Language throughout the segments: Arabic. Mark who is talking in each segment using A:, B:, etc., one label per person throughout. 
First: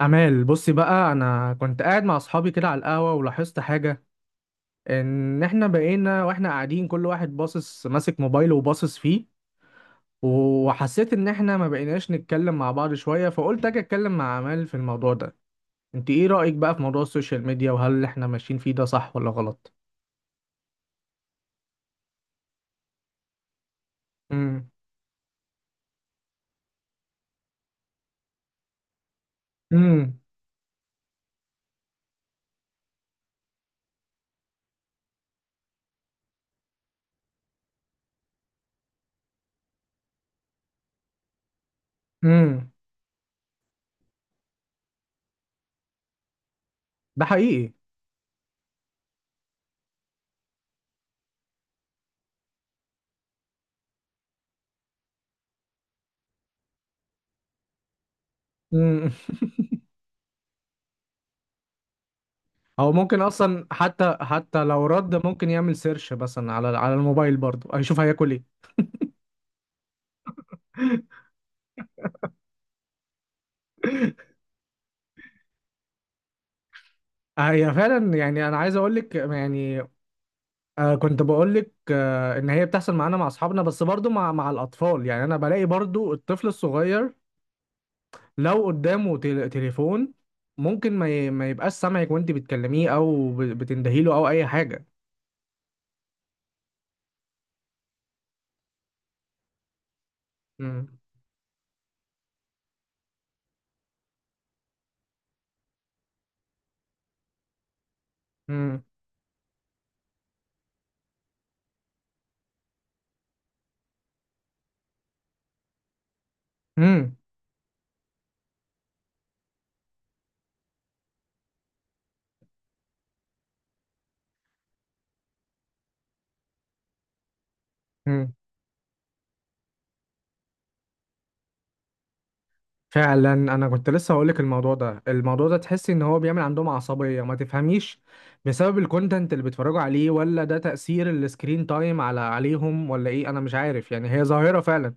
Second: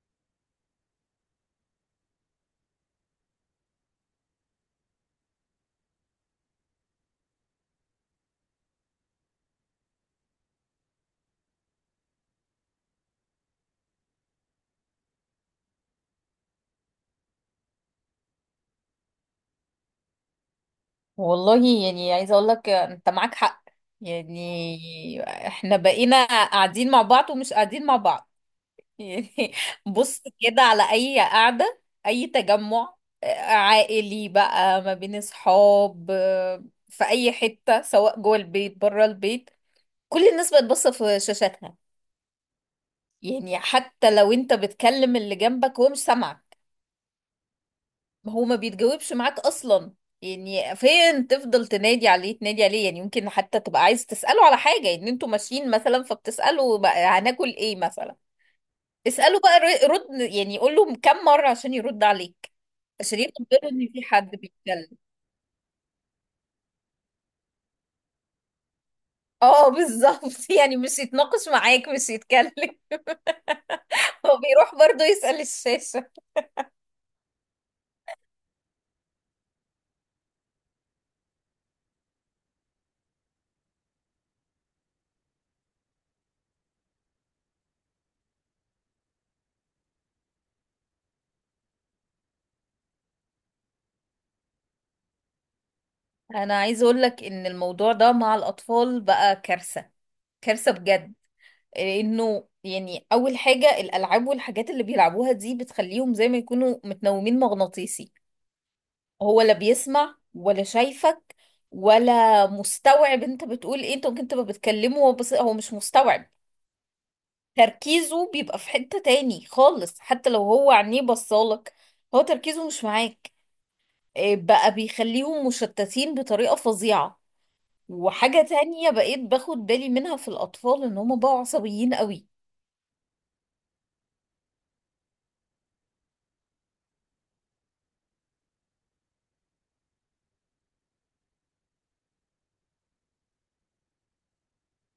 A: أمال، بصي بقى، أنا كنت قاعد مع أصحابي كده على القهوة ولاحظت حاجة. إن إحنا بقينا وإحنا قاعدين كل واحد باصص ماسك موبايله وباصص فيه، وحسيت إن إحنا ما بقيناش نتكلم مع بعض شوية، فقلت أجي أتكلم مع أمال في الموضوع ده. أنت إيه رأيك بقى في موضوع السوشيال ميديا، وهل إحنا ماشيين فيه ده صح ولا غلط؟
B: والله يعني عايزة اقول لك انت معاك حق.
A: امم.
B: يعني احنا بقينا قاعدين مع بعض ومش قاعدين مع بعض. يعني
A: امم.
B: بص كده على اي قعدة، اي تجمع عائلي بقى، ما بين اصحاب، في اي حتة، سواء جوه البيت بره البيت، كل الناس بقت باصة في شاشاتها.
A: امم.
B: يعني حتى لو انت بتكلم اللي جنبك هو مش سامعك.
A: ده حقيقي.
B: ما هو ما بيتجاوبش معاك اصلا. يعني فين، تفضل تنادي عليه تنادي عليه. يعني يمكن حتى تبقى عايز تسأله على حاجة ان انتوا ماشيين مثلا، فبتسأله بقى هناكل ايه مثلا.
A: امم.
B: اسأله بقى، رد، يعني يقول له كم مرة عشان يرد عليك،
A: هو
B: عشان
A: ممكن
B: ياخد
A: أصلا،
B: باله ان في
A: حتى
B: حد
A: حتى لو
B: بيتكلم.
A: رد ممكن يعمل سيرش مثلا على الموبايل، برضه هيشوف هياكل إيه.
B: اه بالظبط. يعني مش يتناقش معاك مش يتكلم. هو بيروح برضه يسأل الشاشة.
A: هي فعلا، يعني انا عايز اقول لك يعني. كنت بقول لك ان هي بتحصل معانا مع اصحابنا، بس برضو مع الاطفال. يعني انا بلاقي برضو الطفل الصغير لو قدامه تليفون ممكن ما يبقاش سامعك وانت بتكلميه، او بتندهيله او اي حاجه.
B: انا عايز اقول لك ان الموضوع ده مع الاطفال بقى كارثة، كارثة بجد. انه يعني اول حاجة، الالعاب والحاجات اللي بيلعبوها دي بتخليهم زي ما يكونوا متنومين مغناطيسي.
A: امم.
B: هو لا بيسمع ولا شايفك، ولا مستوعب انت بتقول ايه. انت ممكن تبقى بتكلمه هو بس هو مش مستوعب. تركيزه بيبقى في حتة تاني خالص، حتى لو هو عينيه بصالك هو تركيزه مش معاك. إيه بقى، بيخليهم مشتتين بطريقة فظيعة.
A: امم.
B: وحاجة تانية بقيت باخد بالي منها في الأطفال، إن هما بقوا عصبيين قوي.
A: فعلا انا كنت لسه هقول لك، الموضوع ده تحسي ان هو بيعمل عندهم عصبيه ما تفهميش بسبب الكونتنت اللي بيتفرجوا عليه، ولا ده تاثير السكرين تايم عليهم، ولا ايه؟ انا مش عارف. يعني هي ظاهره فعلا،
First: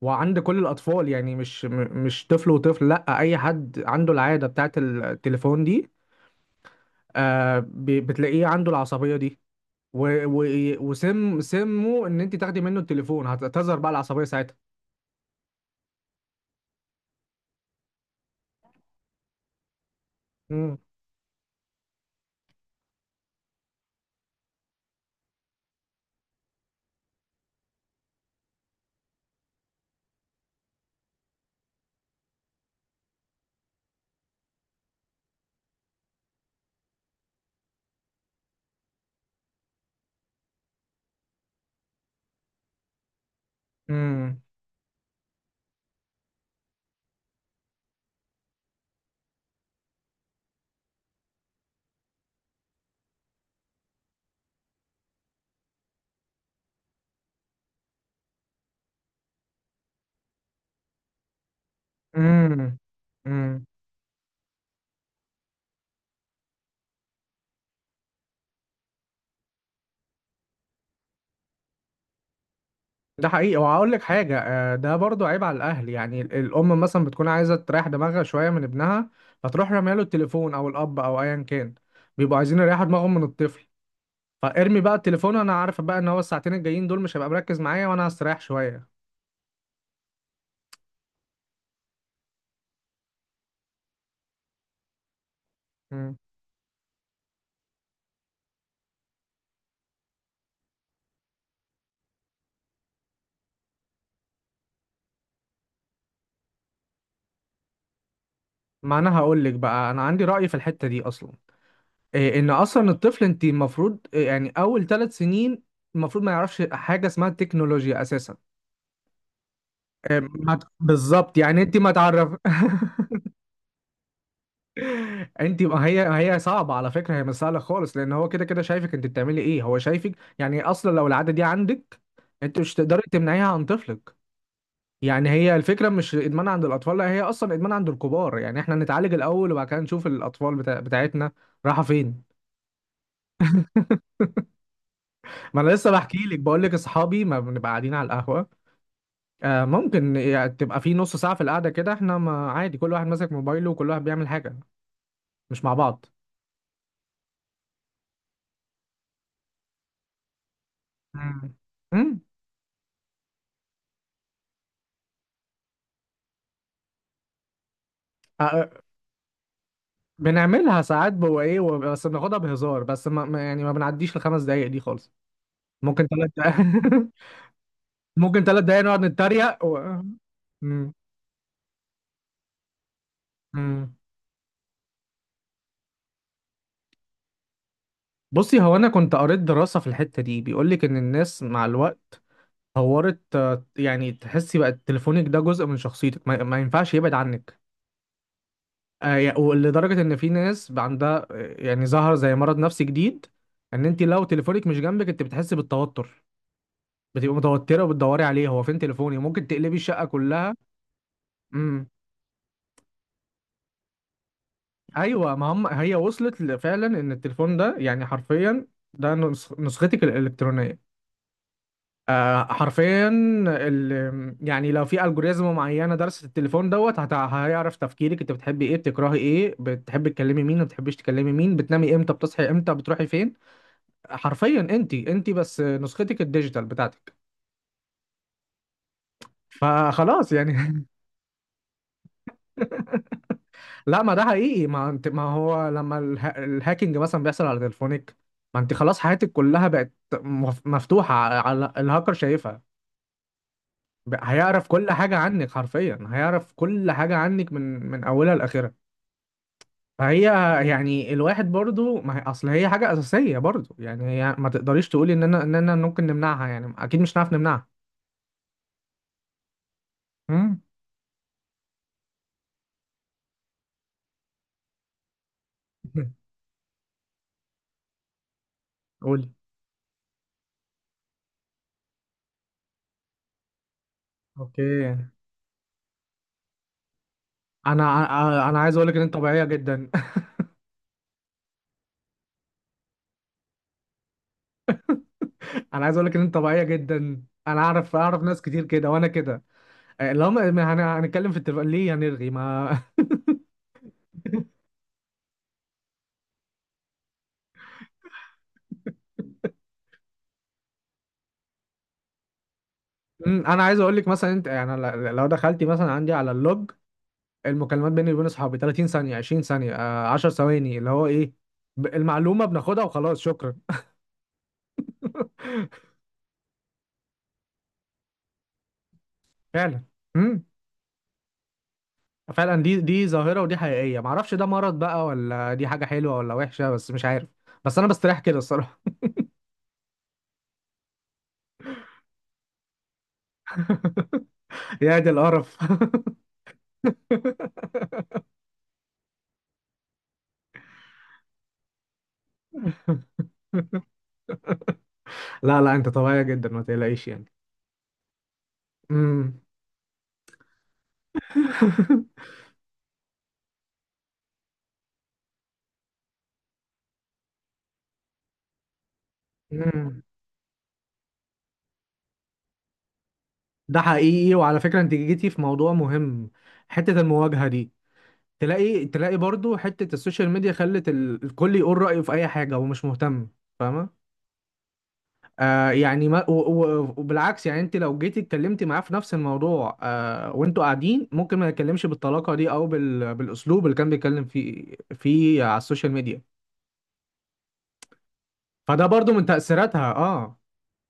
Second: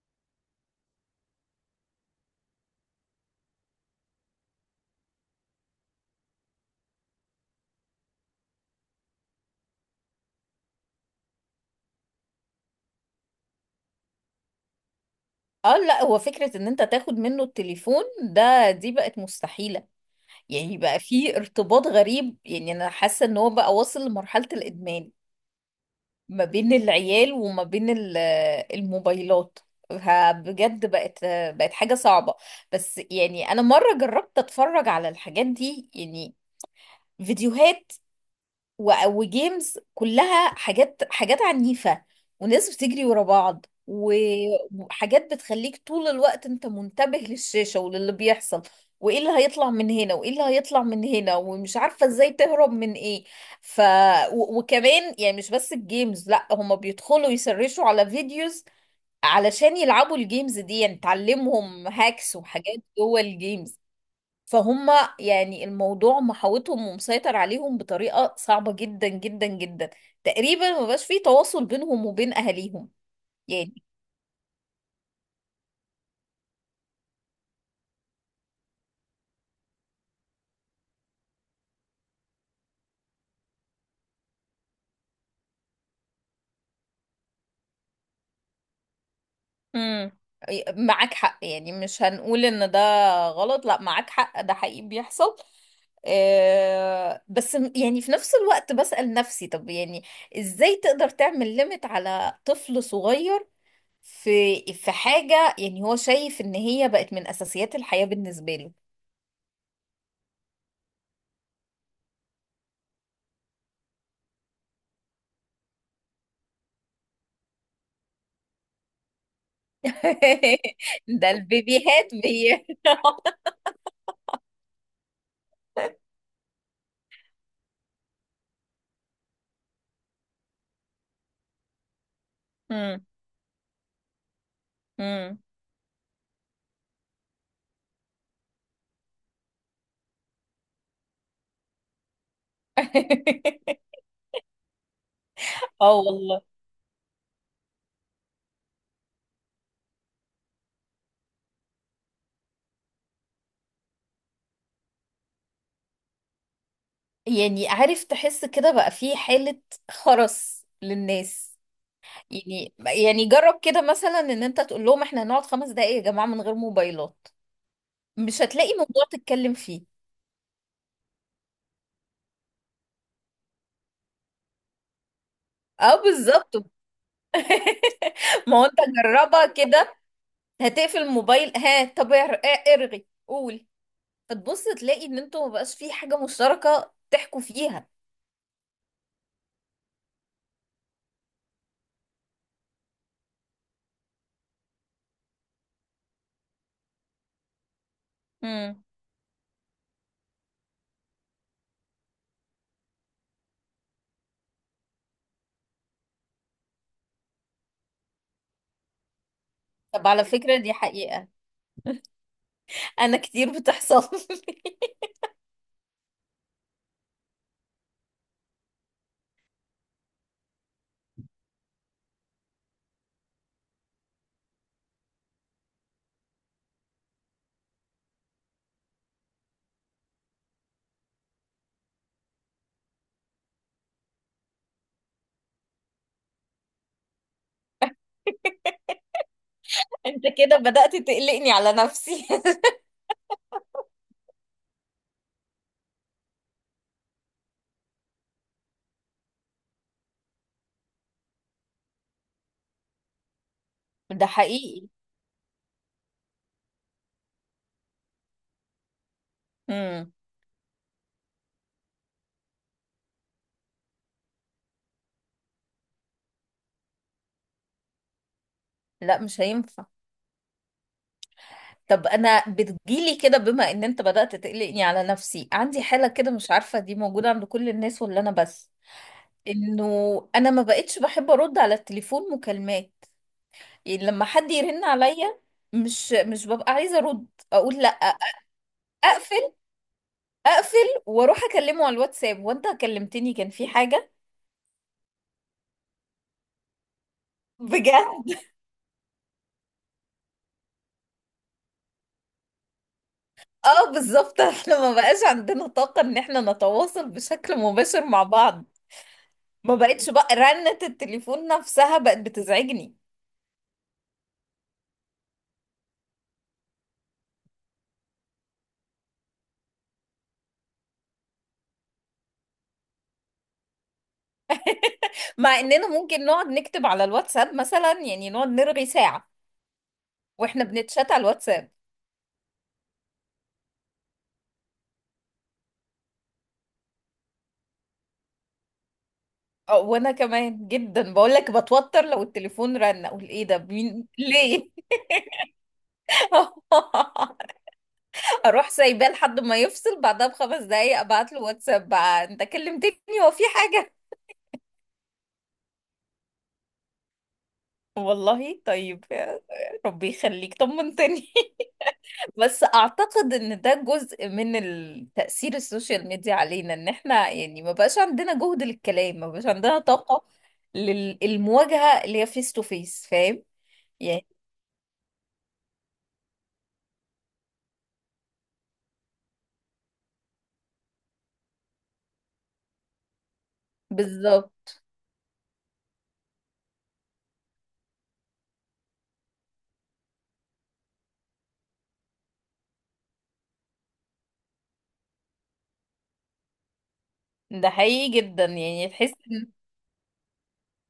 A: وعند كل الاطفال، يعني مش طفل وطفل، لا اي حد عنده العاده بتاعه التليفون دي، بتلاقيه عنده العصبيه دي. و- و- وسم سمه ان انت تاخدي منه التليفون هتظهر بقى العصبيه ساعتها.
B: اه لا، هو فكرة ان انت تاخد منه التليفون ده دي بقت مستحيلة. يعني
A: امم.
B: بقى في ارتباط غريب، يعني انا حاسة ان هو بقى واصل لمرحلة الادمان ما بين العيال وما بين الموبايلات. ها، بجد بقت حاجة صعبة. بس يعني انا مرة جربت اتفرج على الحاجات دي، يعني فيديوهات وجيمز، كلها حاجات عنيفة، وناس بتجري ورا بعض وحاجات بتخليك طول الوقت انت منتبه للشاشة وللي بيحصل، وايه اللي هيطلع من هنا وايه اللي هيطلع من هنا، ومش عارفة ازاي تهرب من ايه. ف وكمان يعني مش بس الجيمز، لا، هما بيدخلوا يسرشوا على فيديوز علشان يلعبوا الجيمز دي. يعني تعلمهم هاكس وحاجات
A: امم.
B: جوه
A: امم.
B: الجيمز. فهم يعني الموضوع محاوطهم ومسيطر عليهم بطريقة صعبة جدا جدا جدا. تقريبا ما بقاش فيه تواصل بينهم وبين أهاليهم.
A: ده حقيقي،
B: يعني
A: وهقول لك حاجة، ده برضو عيب على الأهل. يعني الأم مثلا بتكون عايزة تريح دماغها شوية من ابنها، فتروح رامية له التليفون، أو الأب أو أيا كان. بيبقوا عايزين يريحوا دماغهم من الطفل، فارمي بقى التليفون. أنا عارفة بقى إن هو الساعتين الجايين دول مش هيبقى مركز معايا وأنا هستريح شوية.
B: امم معاك حق، يعني مش هنقول ان ده غلط. لا، معاك حق، ده حقيقي بيحصل.
A: مم.
B: آه، بس يعني في نفس الوقت بسأل نفسي طب يعني ازاي تقدر تعمل ليميت على طفل صغير؟ في حاجة يعني هو شايف ان هي بقت من أساسيات الحياة بالنسبة له.
A: ما أنا هقول لك بقى، أنا عندي رأي في الحتة دي أصلا. إيه، إن أصلا الطفل أنت المفروض إيه، يعني أول ثلاث سنين المفروض ما يعرفش حاجة اسمها التكنولوجيا أساسا. إيه، ما ت-
B: ده
A: بالظبط، يعني أنت ما
B: البيبيهات
A: تعرف. انت، ما هي صعبه على فكره، هي مش سهله خالص، لان هو كده كده شايفك انت بتعملي ايه. هو شايفك، يعني اصلا لو العاده دي عندك انت مش تقدري
B: مم.
A: تمنعيها عن طفلك. يعني
B: مم.
A: هي الفكره مش ادمان عند الاطفال، لا هي اصلا ادمان عند الكبار. يعني احنا نتعالج الاول وبعد كده نشوف الاطفال بتاعتنا. راحه فين؟ ما انا لسه
B: اه
A: بحكي لك
B: والله.
A: بقول لك اصحابي ما بنبقى قاعدين على القهوه. آه ممكن يعني تبقى في نص ساعه في القعده، كده احنا، ما عادي كل واحد ماسك موبايله وكل واحد بيعمل حاجه، مش مع بعض.
B: يعني عارف تحس كده بقى في حالة خرس
A: مم.
B: للناس.
A: مم.
B: يعني جرب كده مثلا ان انت تقول لهم احنا هنقعد 5 دقايق يا جماعة من غير موبايلات. مش هتلاقي موضوع تتكلم فيه.
A: بنعملها ساعات بو ايه بس بناخدها بهزار، بس يعني ما بنعديش الخمس دقايق دي خالص.
B: اه
A: ممكن ثلاث دقايق.
B: بالظبط.
A: ممكن
B: ما
A: ثلاث
B: هو انت
A: دقايق نقعد
B: جربها
A: نتريق
B: كده.
A: و... مم.
B: هتقفل الموبايل، ها طب ارغي قول.
A: مم.
B: فتبص تلاقي ان انتوا مبقاش في حاجة مشتركة تحكوا فيها.
A: بصي، هو انا كنت قريت دراسة في الحتة دي، بيقول لك ان الناس مع الوقت طورت، يعني تحسي بقى تليفونك ده جزء من شخصيتك، ما ينفعش يبعد عنك. ولدرجة ان في ناس بقى عندها، يعني، ظهر زي مرض نفسي جديد، ان انت لو تليفونك مش جنبك انت بتحسي بالتوتر، بتبقى متوتره وبتدوري عليه، هو فين تليفوني؟ ممكن تقلبي الشقه
B: طب على
A: كلها.
B: فكرة دي حقيقة،
A: امم.
B: أنا كتير بتحصل لي.
A: ايوه ما هم، هي وصلت فعلا ان التليفون ده يعني حرفيا ده نسختك الالكترونيه. آه حرفيا. يعني لو في الجوريزم معينه درست التليفون، دوت هيعرف تفكيرك، انت بتحبي ايه، بتكرهي ايه، بتحبي تكلمي مين، ما بتحبيش تكلمي مين، بتنامي امتى، بتصحي امتى، بتروحي فين. حرفيا انت بس نسختك الديجيتال بتاعتك.
B: أنت
A: فخلاص يعني.
B: كده بدأت تقلقني على نفسي.
A: لا، ما ده حقيقي، ما انت، ما هو لما الهاكينج مثلا بيحصل على تليفونك، ما انت خلاص حياتك كلها بقت مفتوحة على الهاكر شايفها.
B: ده
A: هيعرف
B: حقيقي.
A: كل حاجة عنك، حرفيا هيعرف كل حاجة عنك من أولها لآخرها.
B: امم.
A: فهي، يعني الواحد برضو، ما هي اصل هي حاجة أساسية برضو. يعني هي ما تقدريش تقولي ان انا، ممكن نمنعها، يعني اكيد مش هنعرف نمنعها.
B: لا مش هينفع.
A: امم.
B: طب أنا بتجيلي كده، بما إن أنت بدأت تقلقني على نفسي، عندي حالة كده مش عارفة دي موجودة عند كل الناس ولا أنا بس.
A: قولي.
B: إنه أنا ما بقتش بحب أرد على التليفون مكالمات. يعني لما حد
A: اوكي.
B: يرن
A: انا
B: عليا، مش ببقى عايزة أرد. أقول لأ،
A: انا أنا عايز اقول لك ان انت طبيعية
B: أقفل.
A: جدا.
B: أقفل وأروح أكلمه على الواتساب. وأنت كلمتني كان في حاجة؟
A: انا عايز اقول لك ان انت طبيعيه جدا، انا اعرف
B: بجد.
A: ناس كتير كده، وانا كده. لو ما ما هن- هنتكلم في التليفون ليه هنرغي ما؟
B: اه بالظبط. احنا ما بقاش عندنا طاقة ان احنا نتواصل بشكل مباشر مع بعض. ما بقتش بقى رنة التليفون نفسها بقت بتزعجني.
A: انا عايز اقول لك مثلا، انت يعني لو دخلتي مثلا عندي على اللوج المكالمات بيني وبين اصحابي 30 ثانيه، 20 ثانيه، 10 ثواني، اللي هو ايه المعلومه بناخدها وخلاص شكرا.
B: مع اننا ممكن نقعد نكتب على الواتساب مثلا، يعني نقعد نرغي ساعة
A: فعلا. امم.
B: واحنا بنتشات على الواتساب.
A: فعلا، دي ظاهره، ودي حقيقيه، ما اعرفش ده مرض بقى ولا دي حاجه حلوه ولا وحشه، بس مش عارف. بس انا بستريح كده الصراحه.
B: اه وانا كمان جدا، بقول لك بتوتر لو التليفون رن اقول ايه ده مين ليه.
A: يا دي القرف.
B: اروح سايباه لحد ما يفصل، بعدها بـ5 دقايق ابعت له واتساب بقى انت كلمتني؟ هو في حاجة؟
A: لا لا، انت طبيعية جدا، ما تقلقيش يعني.
B: والله طيب
A: امم.
B: يا ربي يخليك طمنتني. بس اعتقد ان ده جزء من التأثير السوشيال ميديا علينا، ان احنا يعني ما بقاش عندنا جهد للكلام، ما بقاش عندنا
A: امم.
B: طاقة للمواجهة اللي هي فيس تو فيس، فاهم؟
A: ده
B: يعني
A: حقيقي، وعلى فكرة انت جيتي في موضوع مهم، حتة المواجهة دي. تلاقي برضو حتة السوشيال ميديا خلت الكل يقول رأيه في اي حاجة ومش مهتم. فاهمة؟
B: بالظبط.
A: آه يعني، ما و- و- وبالعكس، يعني انت لو جيتي اتكلمتي معاه في نفس الموضوع، آه وانتوا قاعدين ممكن ما يتكلمش بالطلاقة دي او بالاسلوب اللي كان بيتكلم فيه على السوشيال ميديا.
B: ده حقيقي جدا.
A: فده
B: يعني
A: برضو
B: تحس
A: من
B: ان،
A: تأثيراتها، اه.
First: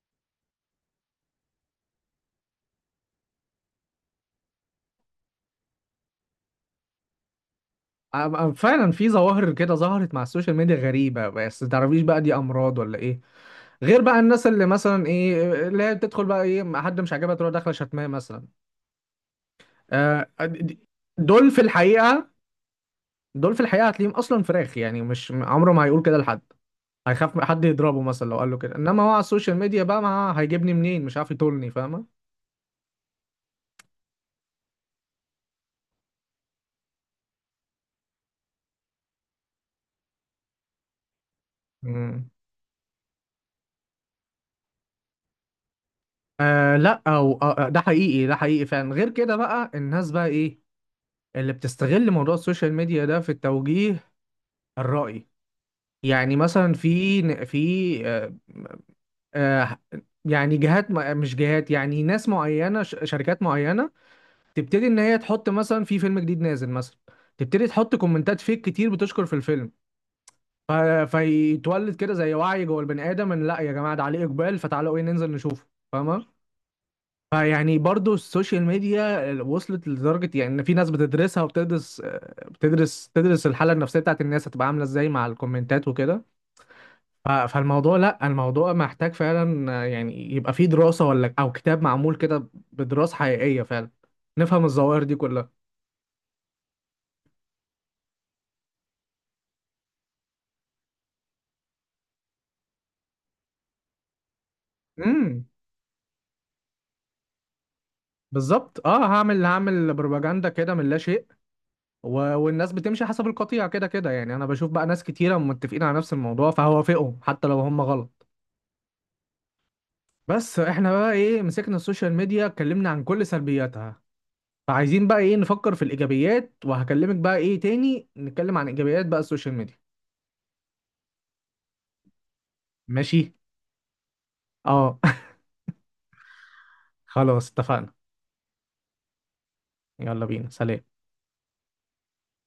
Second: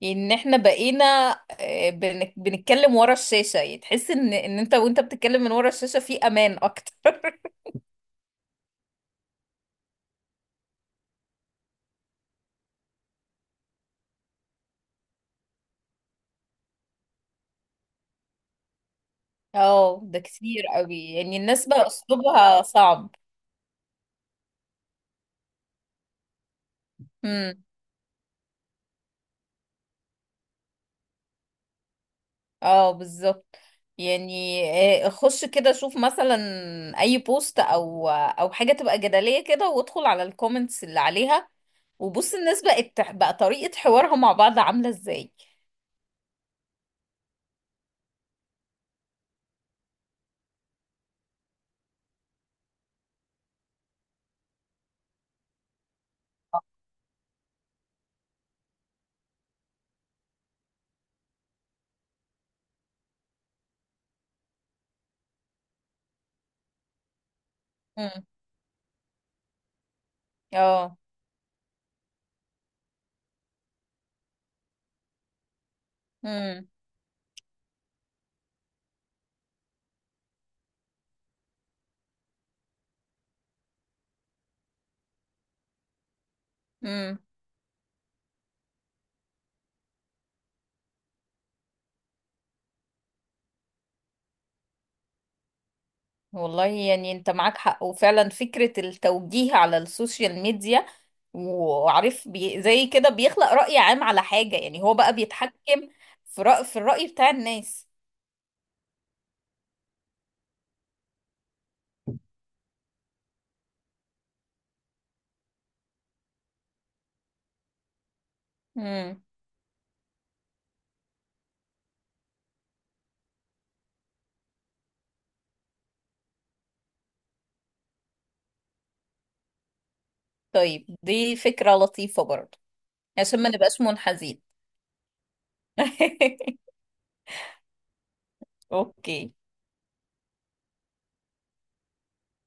B: يعني ان احنا بقينا بنتكلم ورا الشاشة. يعني تحس ان انت وانت بتتكلم من ورا الشاشة في امان اكتر.
A: فعلا في ظواهر كده ظهرت مع السوشيال ميديا غريبة، بس متعرفيش بقى دي أمراض ولا إيه. غير بقى الناس اللي مثلا إيه، اللي هي بتدخل بقى إيه، ما حد مش عاجبها تروح داخلة شتماه مثلا.
B: اه ده
A: آه د-
B: كتير
A: د-
B: قوي، يعني
A: دول في
B: الناس بقى
A: الحقيقة،
B: اسلوبها صعب.
A: دول في الحقيقة هتلاقيهم أصلا فراخ، يعني مش عمره ما هيقول كده لحد، هيخاف من
B: امم.
A: حد يضربه مثلا لو قال له كده. إنما هو على السوشيال ميديا بقى، ما هيجيبني منين، مش عارف يطولني. فاهمة؟
B: اه بالظبط. يعني خش كده شوف مثلا اي بوست او حاجه تبقى جدليه كده وادخل على الكومنتس اللي عليها.
A: مم.
B: وبص الناس بقت بقى طريقه حوارها مع بعض عامله ازاي.
A: لا، أو ده حقيقي، ده حقيقي فعلا. غير كده بقى الناس بقى إيه، اللي بتستغل موضوع السوشيال ميديا ده في التوجيه، الرأي. يعني مثلا، في في آه، آه، يعني جهات، مش جهات، يعني ناس معينة، شركات معينة تبتدي إن هي تحط مثلا في فيلم جديد نازل مثلا، تبتدي تحط
B: امم.
A: كومنتات فيك كتير بتشكر في الفيلم. ف-
B: اه.
A: فيتولد كده زي وعي جوه البني آدم، إن لا يا جماعة ده عليه إقبال، فتعالوا إيه ننزل نشوفه. فاهمة؟ فيعني برضو السوشيال ميديا وصلت لدرجة، يعني إن في ناس بتدرسها وبتدرس، تدرس الحالة النفسية بتاعت الناس هتبقى عاملة إزاي مع الكومنتات وكده.
B: امم.
A: فالموضوع، لا الموضوع محتاج فعلا، يعني، يبقى فيه دراسة ولا او كتاب معمول كده بدراسة حقيقية فعلا، نفهم الظواهر دي كلها.
B: والله يعني انت معاك حق. وفعلا فكرة التوجيه على السوشيال ميديا، وعارف بي زي كده، بيخلق رأي عام على حاجة. يعني هو بقى
A: امم.
B: بيتحكم في الرأي بتاع الناس.
A: بالظبط، اه، هعمل بروباجندا كده من لا شيء و... والناس بتمشي حسب القطيع، كده كده يعني انا بشوف بقى ناس كتيرة متفقين على نفس الموضوع فهوافقهم حتى لو هم غلط.
B: امم
A: بس احنا بقى ايه، مسكنا السوشيال ميديا اتكلمنا عن كل سلبياتها، فعايزين بقى ايه نفكر في الايجابيات، وهكلمك بقى ايه تاني نتكلم عن ايجابيات بقى السوشيال ميديا.
B: طيب دي فكرة لطيفة برضه،
A: ماشي.
B: عشان ما نبقاش منحازين.
A: اه خلاص اتفقنا.
B: اوكي
A: يلا بينا، سلام.